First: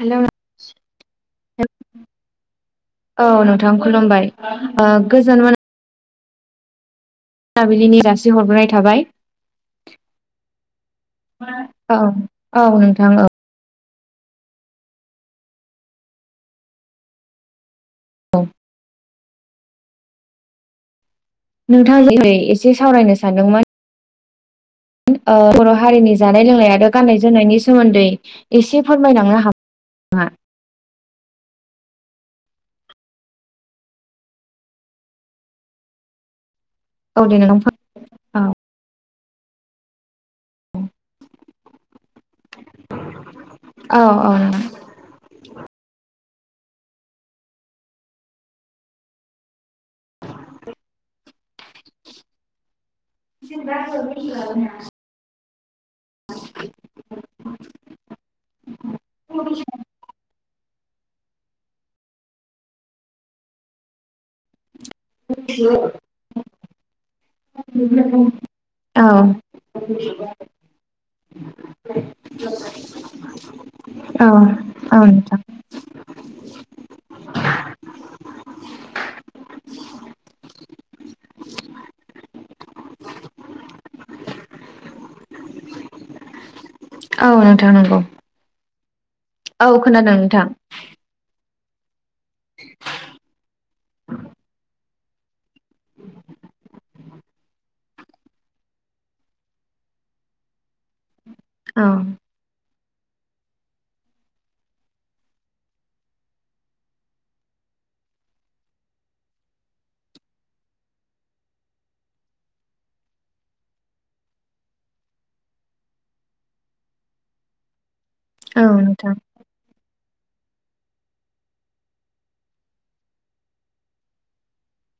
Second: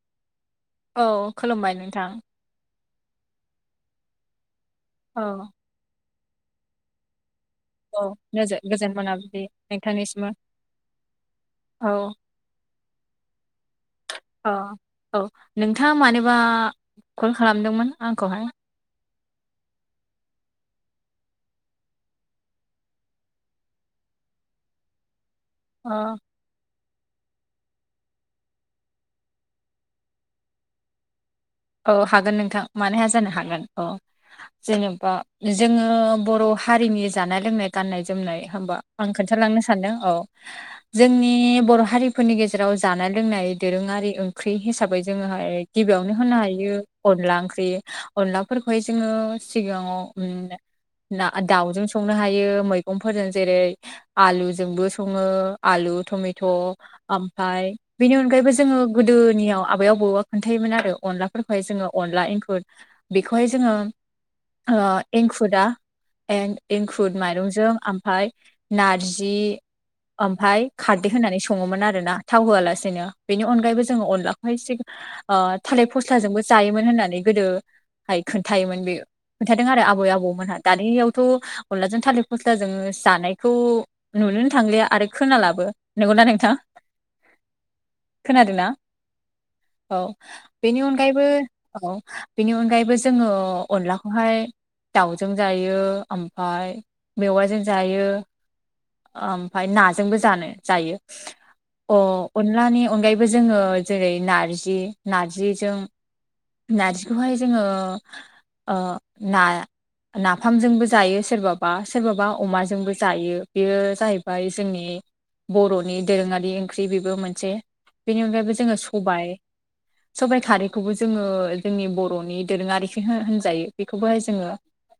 Hello नों औ खुलुमबाय नोंथां। औ नोंथां खुलुमबाय ओ औ गोजोन मोना औ जासिहरग्रोनाय नोजोर गोजोन थाबाय मोनाबदि नोंथांनिसिमबो। औ औ नोंथां औ। अ औ नोंथाङा मानोबा कल खालामदोंमोन? औ आंखौहाय। नोंथाङा जेरै एसे सावरायनो सानदोंमोन ओ बर' अ हारिनि जानाय लोंनायाथ' आरो गाननाय जोमनायनि सोमोन्दै एसे फोरमायलांनो हाग ना औ हागोन नोंथां मानोहा जानो हागोन औ जेनेबा जोङो बर' हारिनि औ दे जानाय लोंनाय नोंथां गाननाय जोमनाय औ होमबा आं खोन्थालांनो सानदों औ जोंनि बर' हारिफोरनि गेजेराव जानाय लोंनाय औ दोरोङारि ओंख्रि हिसाबै जोङोहाय गिबियावनो होनो हायो अनला ओंख्रि अनलाफोरखौहाय जोङो सिगाङाव ओम ना दाउजों संनो हायो मैगंफोरजों जेरै आलुजोंबो सङो आलु टमेट' ओमफाय बेनि अनगायैबो जोङो गोदोनियाव आबै आबौआ खोन्थायोमोन आरो अनलाफोरखौहाय जोङो अनला एंखुर बेखौहाय जोङो ओ एंखुरा एं-एंखुर माइरंजों ओमफफ्राय औ नारजि ओमफाय खारदै होनानै सङोमोन आरो ना थाव होआलासेनो बेनि अनगायैबो जोङो औ अनलाखौहाय से औ नोंथां । थालिर फस्लाजोंबो जायोमोन होननानै गोदो हाय खोन्थायोमोन बे खोनथादों आरो आबै आबौमोनहा दानियावथ' अनलाजों थालिर फ स्लाजों जानायखौ नुनोनो थांलिया आरो खोनालाबो ।नंगौना नोंथां औ नोंथां नंगौ खोनादोंना? औ खोनादों । बेनि अनगायैबो औ बेनि अनगायैबो जोङो अनलाखौहाय दाउजों जायो ओमफाय मेवाइजों जायो ओमफाय नाजोंबो जानो जायो । औ अ अनलानि अनगायैबो जोङो जेरै नारजि नारजिजों नारजिखौहाय जोङो ओ ना नाफामजोंबो जायो सोरबाबा सोरबाबा अमाजोंबो जायो । बेयो जाहैबाय जोंनि बर'नि दोरोङारि ओंख्रि बेबो मोनसे । बेनि अनगायैबो औ जोङो नोंथां सबाय सबाय खारैखौबो जों जोङो जोंनि बर'नि दोरोङारिसो हो होनजायो बेखौबोहाय जोङो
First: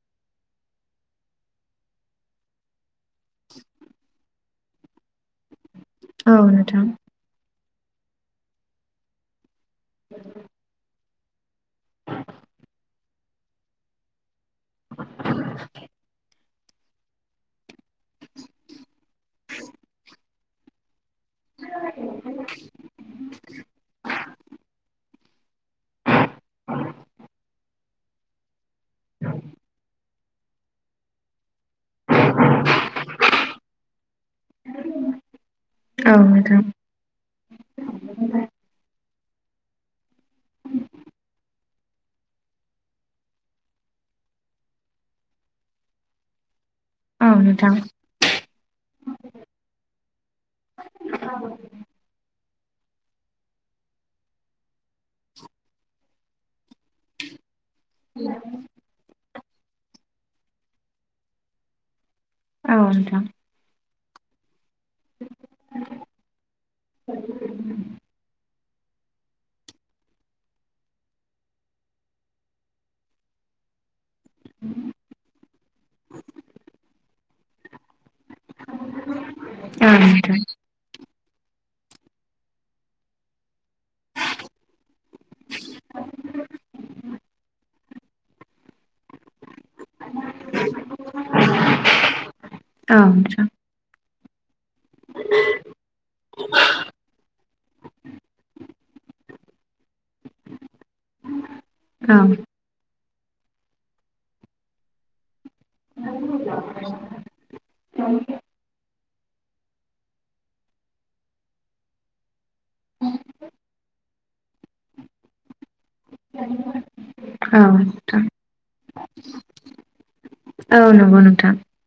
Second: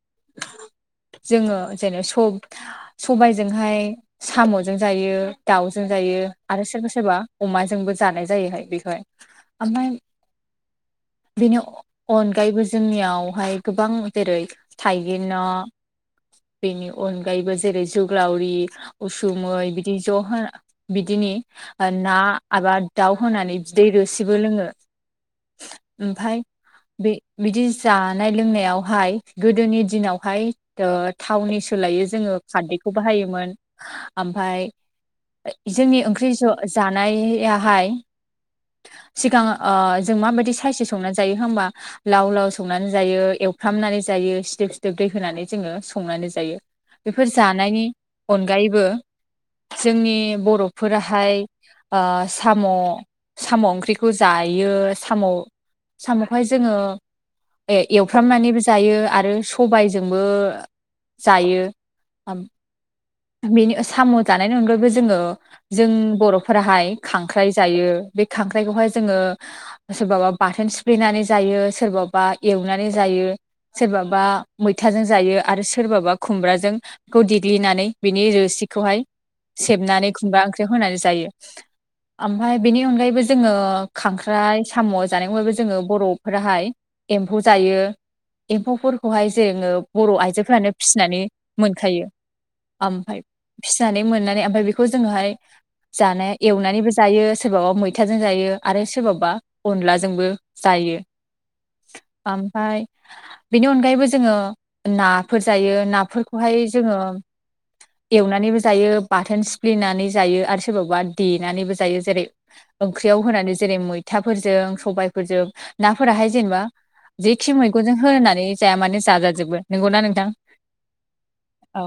[unintelligible] जोङो जेन स-सबायजोंहाय साम'जों जायो दाउ जों जायो औ आरो नोंथां सोरबा सोरबा अमाजोंबो जानाय जायोहाय बेखौहाय । ओमफाय बेनि अ- अनगायैबो जोंनियावहाय गोबां जेरै थाइगिर ना बेनि अनगायैबो जेरै जुग्लावरि उसुमै बिदि ज' हो बिदिनि ओ ना एबा दाउ होनानै बिदैै रोसिबो लोङो । ओमफाय बे बिदि जानाय लोंनायावहाय गोदोनि दिनावहाय ओ थावनि सोलायै खारदै खौ बाहायोमोन ओमफाय [inaudible] जोंनि औ ओंख्रि ज नोंथां जानायाहाय सिगां ओ जों माबायदि थाइसे संनानै जायो होनबा लाव लाव संनानै जायो एवफ्रामनानै जायो सिदोब सिदोब दै होनानै जों संनानै जायो । औ बेफोर नोंथां जानायनि अनगायैबो जोंनि बर'फोराहाय ओ साम' साम' ओंख्रिखौ जायो साम' साम'खौहाय जोङो ए- एवफ्रामनानैबो जायो आरो सबायजोंबो जायो । औ नोंथां । बेनि साम' जानायनि अनगा यैबो जोङो जों बर'फोराहाय खांख्राय जायो ।बे खां खांख्रायखौहाय जोङो सोरबाबा बाथोन सिफ्लेनानै जायो सोरबाबा एवनानै जायो। सोरबाबा मैथाजों जायो आरो सोरबाबा खुमब्राजों बेखौ देग्लिनानै बिनि रोसिखौहाय सेबनानै खुमब्रा ओंख्रियाव होनानै जायो। [inaudible] ओमफ्राय बेनि अनगायैबो जोङो खांख्राइ साम' जानायखौहायबो जोङो बर'फोराहाय एम्फौ जायो । एम्फौफोरखौहाय जोङो बर' आइजोफोरानो फिसिनानै मोनखायो। औ ओमफाय नोंथां फिसानै मोननानै ओमफ्राय बेखौ जोङोहाय जानाया एवनानैबो जायो सोरबाबा मैथाजों जायो आरो सोरबाबा अनलाजोंबो जायो। [inaudible] औ ओमफाय बेनि अनगायैबो जोङो नाफोर जायो नाफोरखौहाय जोङो एवनानैबो जायो बाथोन सिफ्लेनानै जायो आरो सोरबाबा देनानैबो जायो। जेरै ओंख्रियाव होनानै जेरै मैथाफोरजों सबायफोरजों नाफोराहाय जेनेबा जेखि औ मैगंजों नोंथां होनानै जाया मानो जाजाजोबो। नोंगौना नोंथां? औ नोंगौ नोंथां। औ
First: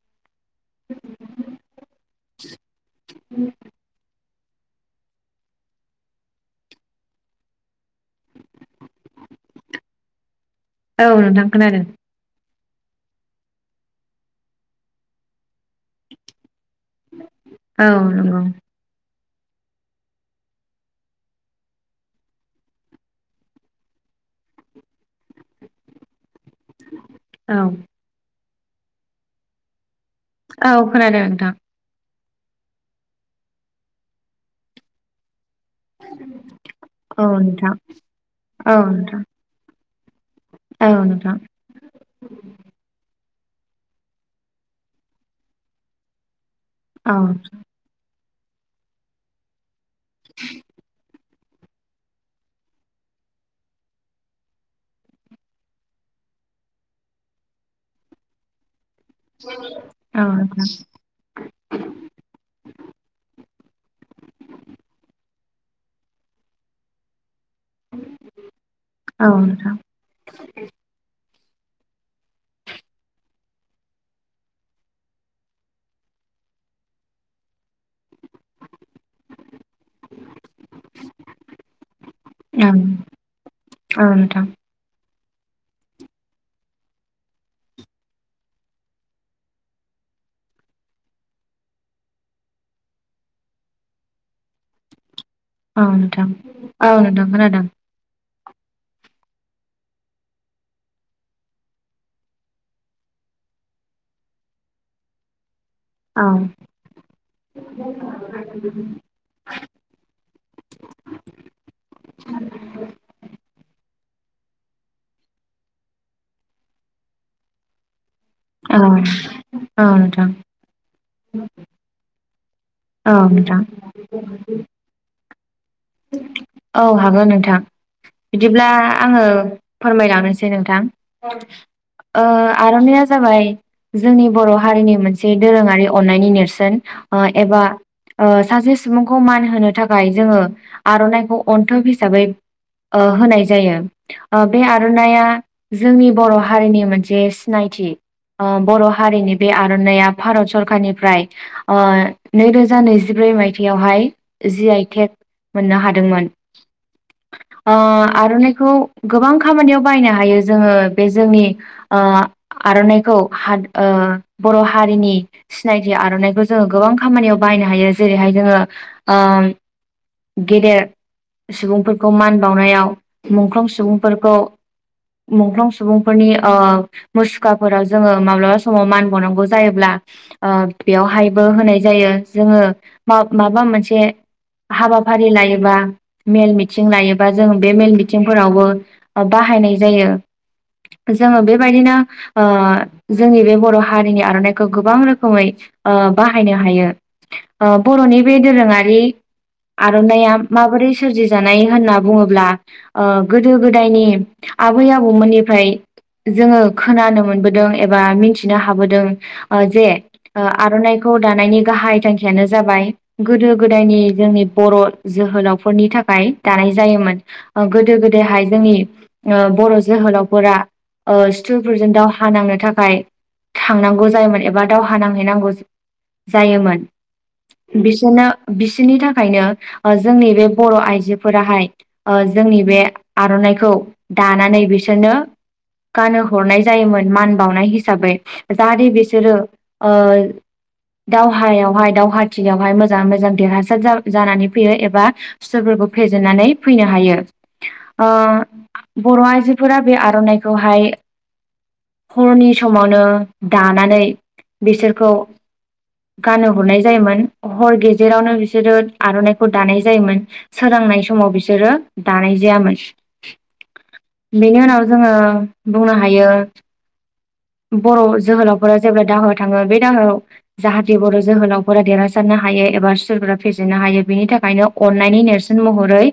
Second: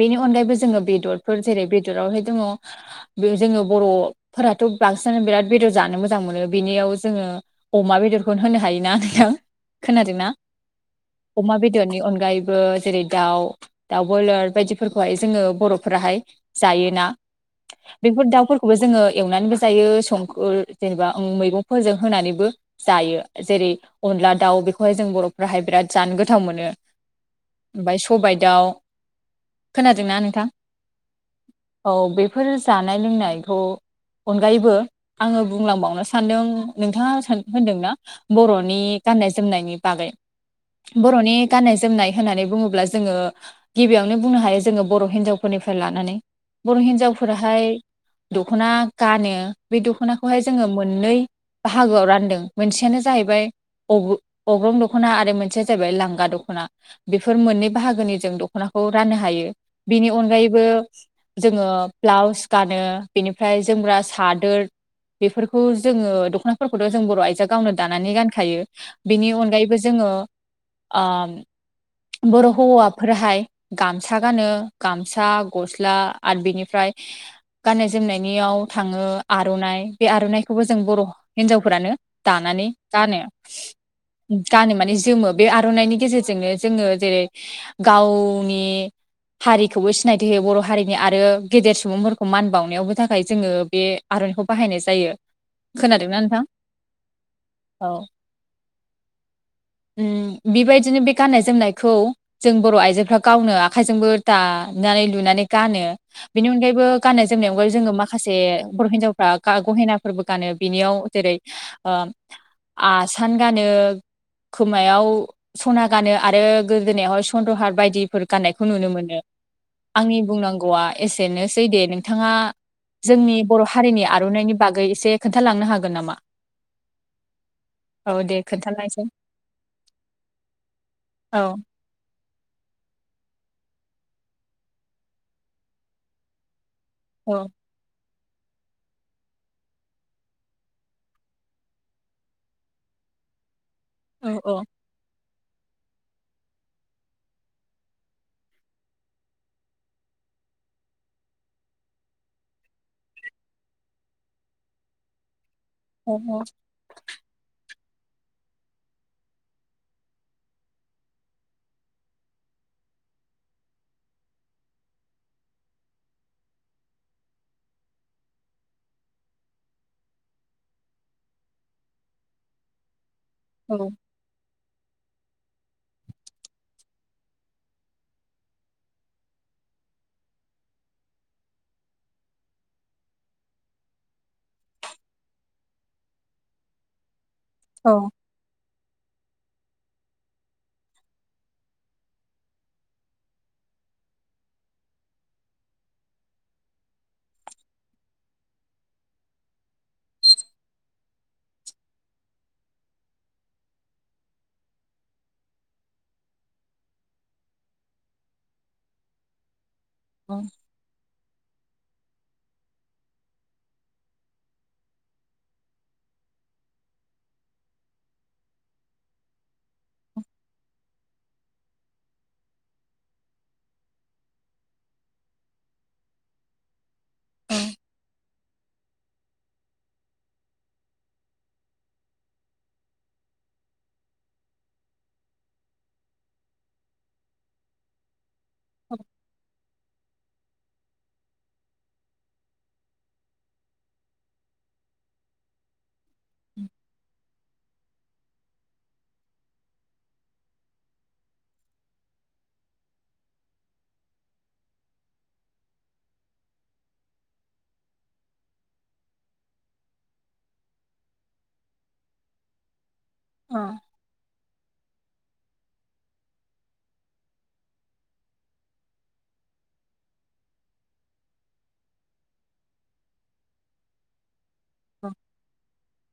बेनि अनगायैबो जोङो बेदरफोर जेरै बेदरावहाय दङ बे जोङो बर'फोराथ' बांसिनानो बिराद बेदर जानो मोजां मोनो बेनियाव जोङो अमा बेदरखौ होनो हायोना नोंथां। खोनादोंना। औ नोंथां अमा खोनादों बेदरनि अनगायैबो जेरै दाउ दाउ बयलार बायदिफोरखौहाय जोङो बर'फोराहाय जायोन।ा औ बेफोर नंगौ दाउफोरखौबो जोङो एवनानैबो जायो संख जेनेबा मैगंफोरजों होनानैबो जायो। जेरै अनला दाउ बेखौहाय जों बर'फोराहाय बिराद जानो गोथाव मोनो। औ ओमफाय सबाइ दाउ खोनादोंना नों औ खोनादों नोंथां औ बेफोर जानाय लोंनायखौ अनगायैबो आङो बुंलांबावनो सानदों नोंथाङा औ नोंथां होनदोंना औ बर'नि नोंथां गाननाय जोमनायनि बागै। औ बर'नि नोंथां गान्नाय जोमनाय होननानै बुङोब्ला जोङो गिबियाव नो बुंनो हायो जोङो बर' हावफोरनि लानानै। बर' औ हिनजावफोराहाय दख'ना गानो बे दख'नाखौहाय जोङो मोननै बाहागोआव रानदों मोनसेयानो जाहैबाय अग'-अग्रं दख'ना आरो मोनसेया जाहैबाय लांगा दख'ना। बेफोर मोननै बाहागोनि जों दख'ना खौ राननो हायो। बेनि औ अनगायैबो नोंथां जोङो ब्लाउस गानो बेनिफ्राय जो मग्रा सादोर बेफोरखौ जोङो दख'नाफोरखौथ' जों गोबां आइजोआ गावनो दानानै गानखायो। औ नोंथां बिनि औ नोंथां अनगायैबो जोङो ओम बर' हौवाफोरहाय गामसा गानो। गामसा गस्ला आरो बिनिफ्राय गाननाय जोमनायनियाव थाङो आर'नाइ बे आर'नाइखौबो जों बर' हिनजावफोरानो दानानै गानो। औ नोंथां गानो माने जोमो। बे आर'नाइनि गेजेरजोंनो जोङो जेरै गावनि बे हारिखौबो सिनायथि होयो बर' हारिनि आरो गेदेर सुबुंफोरखौ मान बावनायावबो थाखाय जोङो बे आ र'नाइखौ बाहायनाय जायो। औ नोंथां औ नोंथां खोनादों। औ बेबायदिनो बे गाननाय जोमनायखौ जों बर' आइजोफ्रा गावनो आखाइजोंबो दानानै लुनानै गानो। औ बेनि अनगायैबो गाननाय जोमनाय अनगायै जोङो माखासे बर' हिन्जावफ्रा गहेनाफोरबो गानो। बिनियाव जेरै ओ आसान गानो खोमायाव सना गानो आरो गोदोनायावहाय सन्द्रहार बायदि फोर गाननायखौ नुनो औ मोनो। नोंथां औ आंनि नोंथां बुंनांगौआ एसेनोसै दे नोंथाङा जोंनि बर' औ हारिनि आर'नाइनि बागै एसे खोन्थालांनो हा औ हागोन नोंथां। औ दे बिदिब्ला खोन्थालायसै आङो फोरमायलांनोसै नोंथां। औ ओ आर'नाइया जाबाय जोंनि बर' हारिनि मोनसे दोरोङारि अन्नायनि नेरसोन। ओ औ एबा ओ सासे सुबुंखौ मान होनो थाखाय जोङो आर'नाइखौ अन्थोब हिसाबै ओ होनाय जायो। औ ओबे औ आर'नाइया जोंनि बर' हारिनि मोनसे सिनायथि। अ बर' हारिनि बे आर'नाइया भारत सरखारनिफ्राय ओ नैरोजा नैजि ब्रै मायथाइयावहाय जि आइ टेक मोननो हादोंमोन। औ ओ आर'नाइखौ गोबां खामानियाव बायनो हायो जोङो बे जोंनि ओ आरन'नाइखौ हा बर' हारिनि सिनायथि आर'नाइखौ जोङो गोबां खामानियाव बाहाय नायनो हायो। जेरै हाय जोङो ओ गेदेर सुबुंफोरखौ मान बावनायाव मुंख्लं औ सुबुंफोरखौ मुंख्लं सुबुंफोरनि ओ मुसुखाफोराव जोङो माब्लाबा समाव मान बावनांगौ जायोब्ला आ ओ बेयावहायबो होनाय जायो जोङो मा माबा मोनसे हाबाफारि लायोबा मेल मिथिं लायोबा जों बे मेल औ मिथिंफोरावबो ओ बाहायनाय जायो । जोङो बेबायदिनो ओ जोंनि बे बर' हारिनि आर'ननाइखौ गोबां रोखोमै ओ बाहायनो हायो ओ बर'नि बे दोरोङारि । आर'ननाइया माबोरै सोरजि जानाय होनना बुङोब्ला ओ गोदो गोदायनि आ आबै आबौमोननिफ्राय जोङो खोनानो मोनबोदों एबा मिथिनो हाबोदों ओ जे अ आर'नाइखौ दानायनि गाहाय थांखियानो जाबाय गोदो गोदायनि जोंनि बर' जोहोलावफोरनि थाखाय दानाय जायोमोन ओ गोदो गोदायहाय जोंनि ओ बर' जोहोलावफोरा ओ स्टुरफोरजों दावहा नांनो थाखाय थांनांगौ जायोमोन एबा दावहा नांहैनांगौ जायोमोन । बिसोरना बिसोरनि थाख खायनो ओ जोंनि बे बर' आइजोफोराहाय ओ जोंनि बे आर'नाइखौ दानानै बिसोरनो गान हरनाय जायोमोन मान बावनाय हिसाबै जाहाथे बिसोरो ओ दावहायावहाय दावहाथिलियावहाय मोजाङै मोजां देरहासार जाग जानानै फैयो एबा सुथुरफोरखौ फेजेननानै फैनो हायो। ओ बर' आइजोफोरा बे आर'ननाइखौहाय । हरनि समावनो दानानै बिसोरखौ गान हरनाय जायोमोन हर गेजेरावनो बिसोरो आर'ननाइखौ दानाय जायोमोन सोरांनाय समाव बिसोरो दानाय जायामोन अ । बेनि उनाव जोङो बुंनो हायो बर' जोहोलावफोरा जेब्ला दाहा थाङो बे दाहायाव जाहाथे बर' जोहोलावफोरा देरहासारनो हायो । एबा सोरगा फेजेननो हायो बिनि थाखायनो अन्नायनि नेरसोन महरै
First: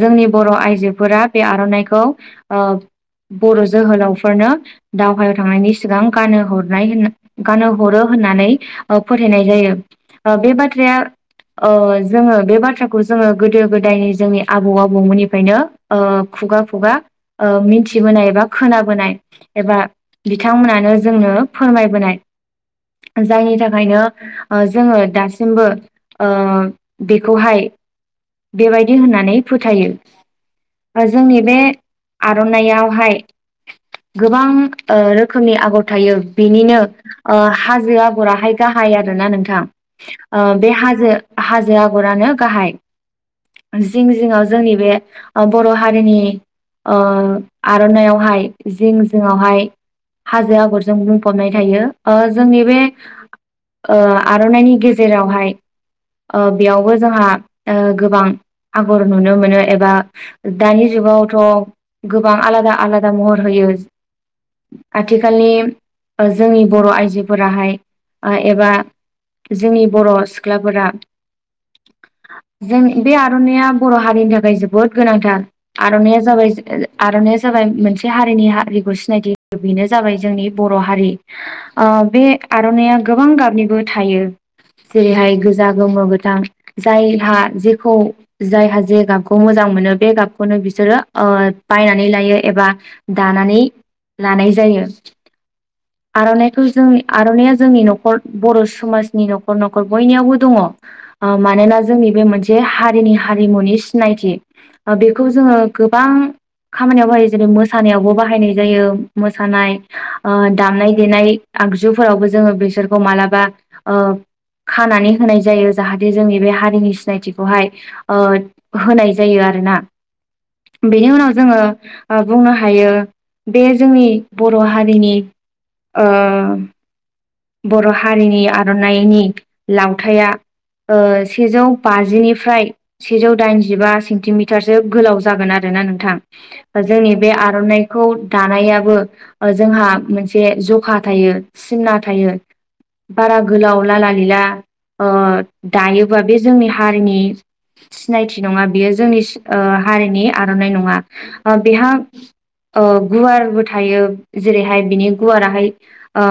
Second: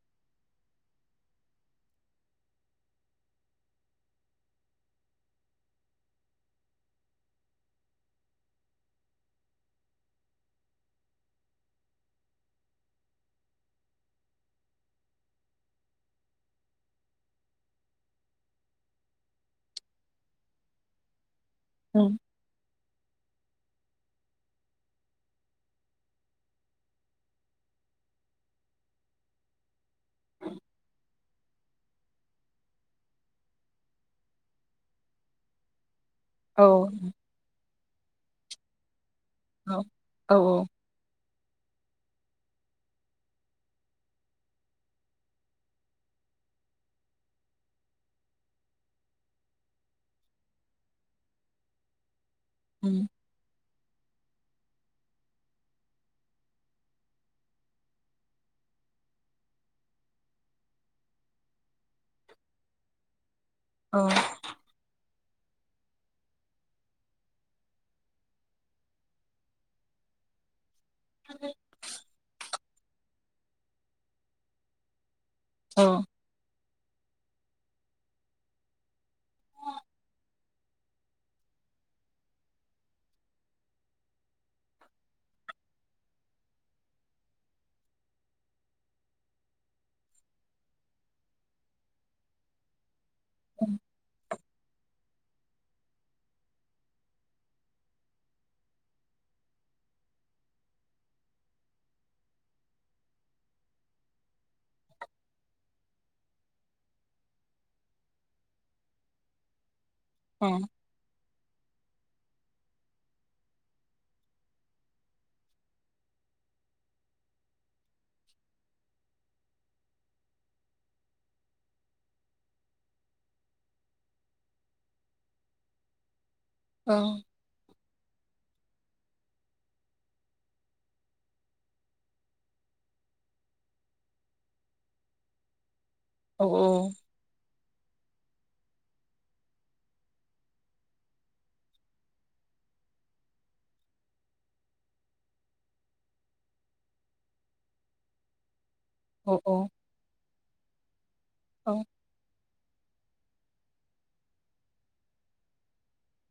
जोंनि बर' आइजोफोरा बे आर'ननाइखौ ओ बर' जोहोलावफोरनो दावहायाव थांनायनि सिगां गानो हरनाय होन गानो हरो होननानै ओ फोथायनाय जायो ओ बे बाथ्राया । ओ जोङो बे बाथ्राखौ जोङो गोदो गोदायनि जोंनि आबौ आबौमोननिफ्रायनो ओ खु खुगा खुगा ओ मिथिबोनाय एबा खोनाबोनाय एबा बिथांमोनानो जोंनो उम फोरमायबोनाय जायनि थाखायनो ओ जोङो दासिमबो ओ बेखौहाय बेबायदि होननानै फोथायो । ओ जोंनि बे आर'ननायावहाय गोबां ओ रोखोमनि आगर थायो औ बेनिनो ओ हाजो आगराहाय गाहाय आरो । ना नोंथां औ औ ओ बे हाजो हाथों आगरानो गाहाय । जिं जिङाव जोंनि बे ओ बर' हारिनि । ओ आर'ननायावहाय जिं जिङावहाय हाजो आगरजों बुंफबनाय थायो ओ ज जोंनि बे उम ओ आरन'नाइनि गेजेरावहाय । ओ बेयावबो जोंहा ओ गोबां आगर नुनो मोनो एबा दानि जुगावथ' गोबां आलादा आलादा महर होयो औ आ आथिखालनि ओ जोंनि बर' आइजोफोराहाय ओ एबा जोंनि बर' सिख्लाफोरा [unintelligible] जों बे आर'नाइया बर' हारिनि थाखाय जोबोद गोनांथार औ आर'नाइया जाबाय [unintelligible] आर'नाया जाबाय मोनसे हारिनि हारिखौ सिनायथि बेनो जाबाय जोंनि बर' हारि ओ ओ बे आर'नाया गोबां गाबनिबो थायो जेरैहाय गोज आ गोमो गोथां जायहा जेखौ जायहा जे गाबखौ मोजां मोनो बे गाबखौनो बिसोरो ओ बायनानै लायो एबा दानानै लानाय जायो। आर'नाइखौ जों आर'नाइया जोंनि न'खर बर' समाजनि न'खर न'खर बयनियावबो दङ। ओ मानोना जोंनि बे मोनसे हारिनि हारिमुनि सिनायथि। बेखौ जोङो गोबां खामानियाव बाहायो जेरै मोसानायावबो बाहायनाय जायो मोसानाय ओ अ औ दामनाय देनाय आगजुफोरावबो जोङो बिसोरखौ मालाबा ओ खानानै होनाय जायो जाहाथे जोंनि बे हारिनि सिनायथिखौहाय ओ होनाय जायो आ आरोना बेनि उनाव जोङो बुंनो हायो। बे जोंनि बर' हारिनि ओ औ बर' हारिनि आर'नाइनि लावथाया ओ सेजौ बाजिनिफ्राय सेजौ दाइनजिबा सेन्टिमिटारसो गोलाव जागोन आरो ना नों थां औ जोंनि बे आर'नाइ खौ दानायाबो जोंहा मोनसे जखा थायो सिमना थायो। बारा गोलाव लाला लिला ओ दायोबा बे जोंनि हारिनि सिनायथि नङा बेयो जोंनि औ सि ओ हारिनि आर'नाइ नङा ओ बेहा ओ गुवारबो थायो जेरैहाय बिनि गुवाराहाय ओ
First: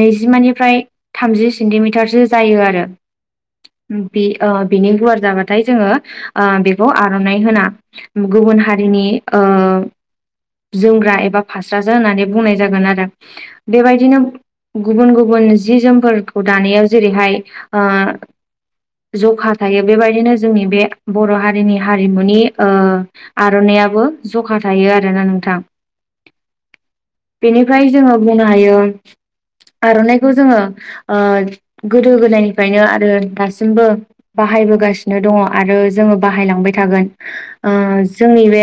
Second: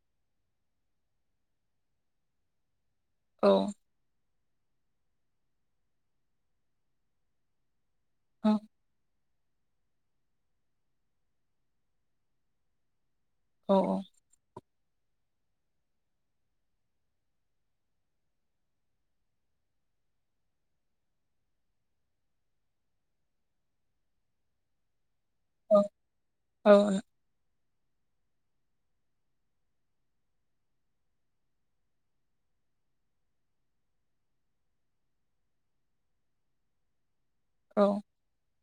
नैजिमानिफ्राय थामजि सेन्टिमिटारसो जायो आरो। बि ओ बिनि गुवार जाबाथाय जोङो ओ बेखौ आर'नाइ होना गुबुन हारिनि ओ जोमग्रा एबा फास्राजो होननानै बुंनाय जागोन आरो। बेबायदिनो गुबुन गुबुन जि जोमफोरखौ दानायाव जेरैहाय ओ जखा थायो बेबायदिनो जोंनि बे बर' हारिनि हारिमुनि ओ आर'नाइ याबो जखा थायो आरो ना नो औ औ ओमफाय जोङो बुंनो हायो आर'नाइखौ जोङो ओ गोदो गोदायनिफ्रायनो आरो दासिमबो। बाहायबोगासिनो दङ आरो जोङो बाहायलांबाय थागोन ओ औ जोंनि बे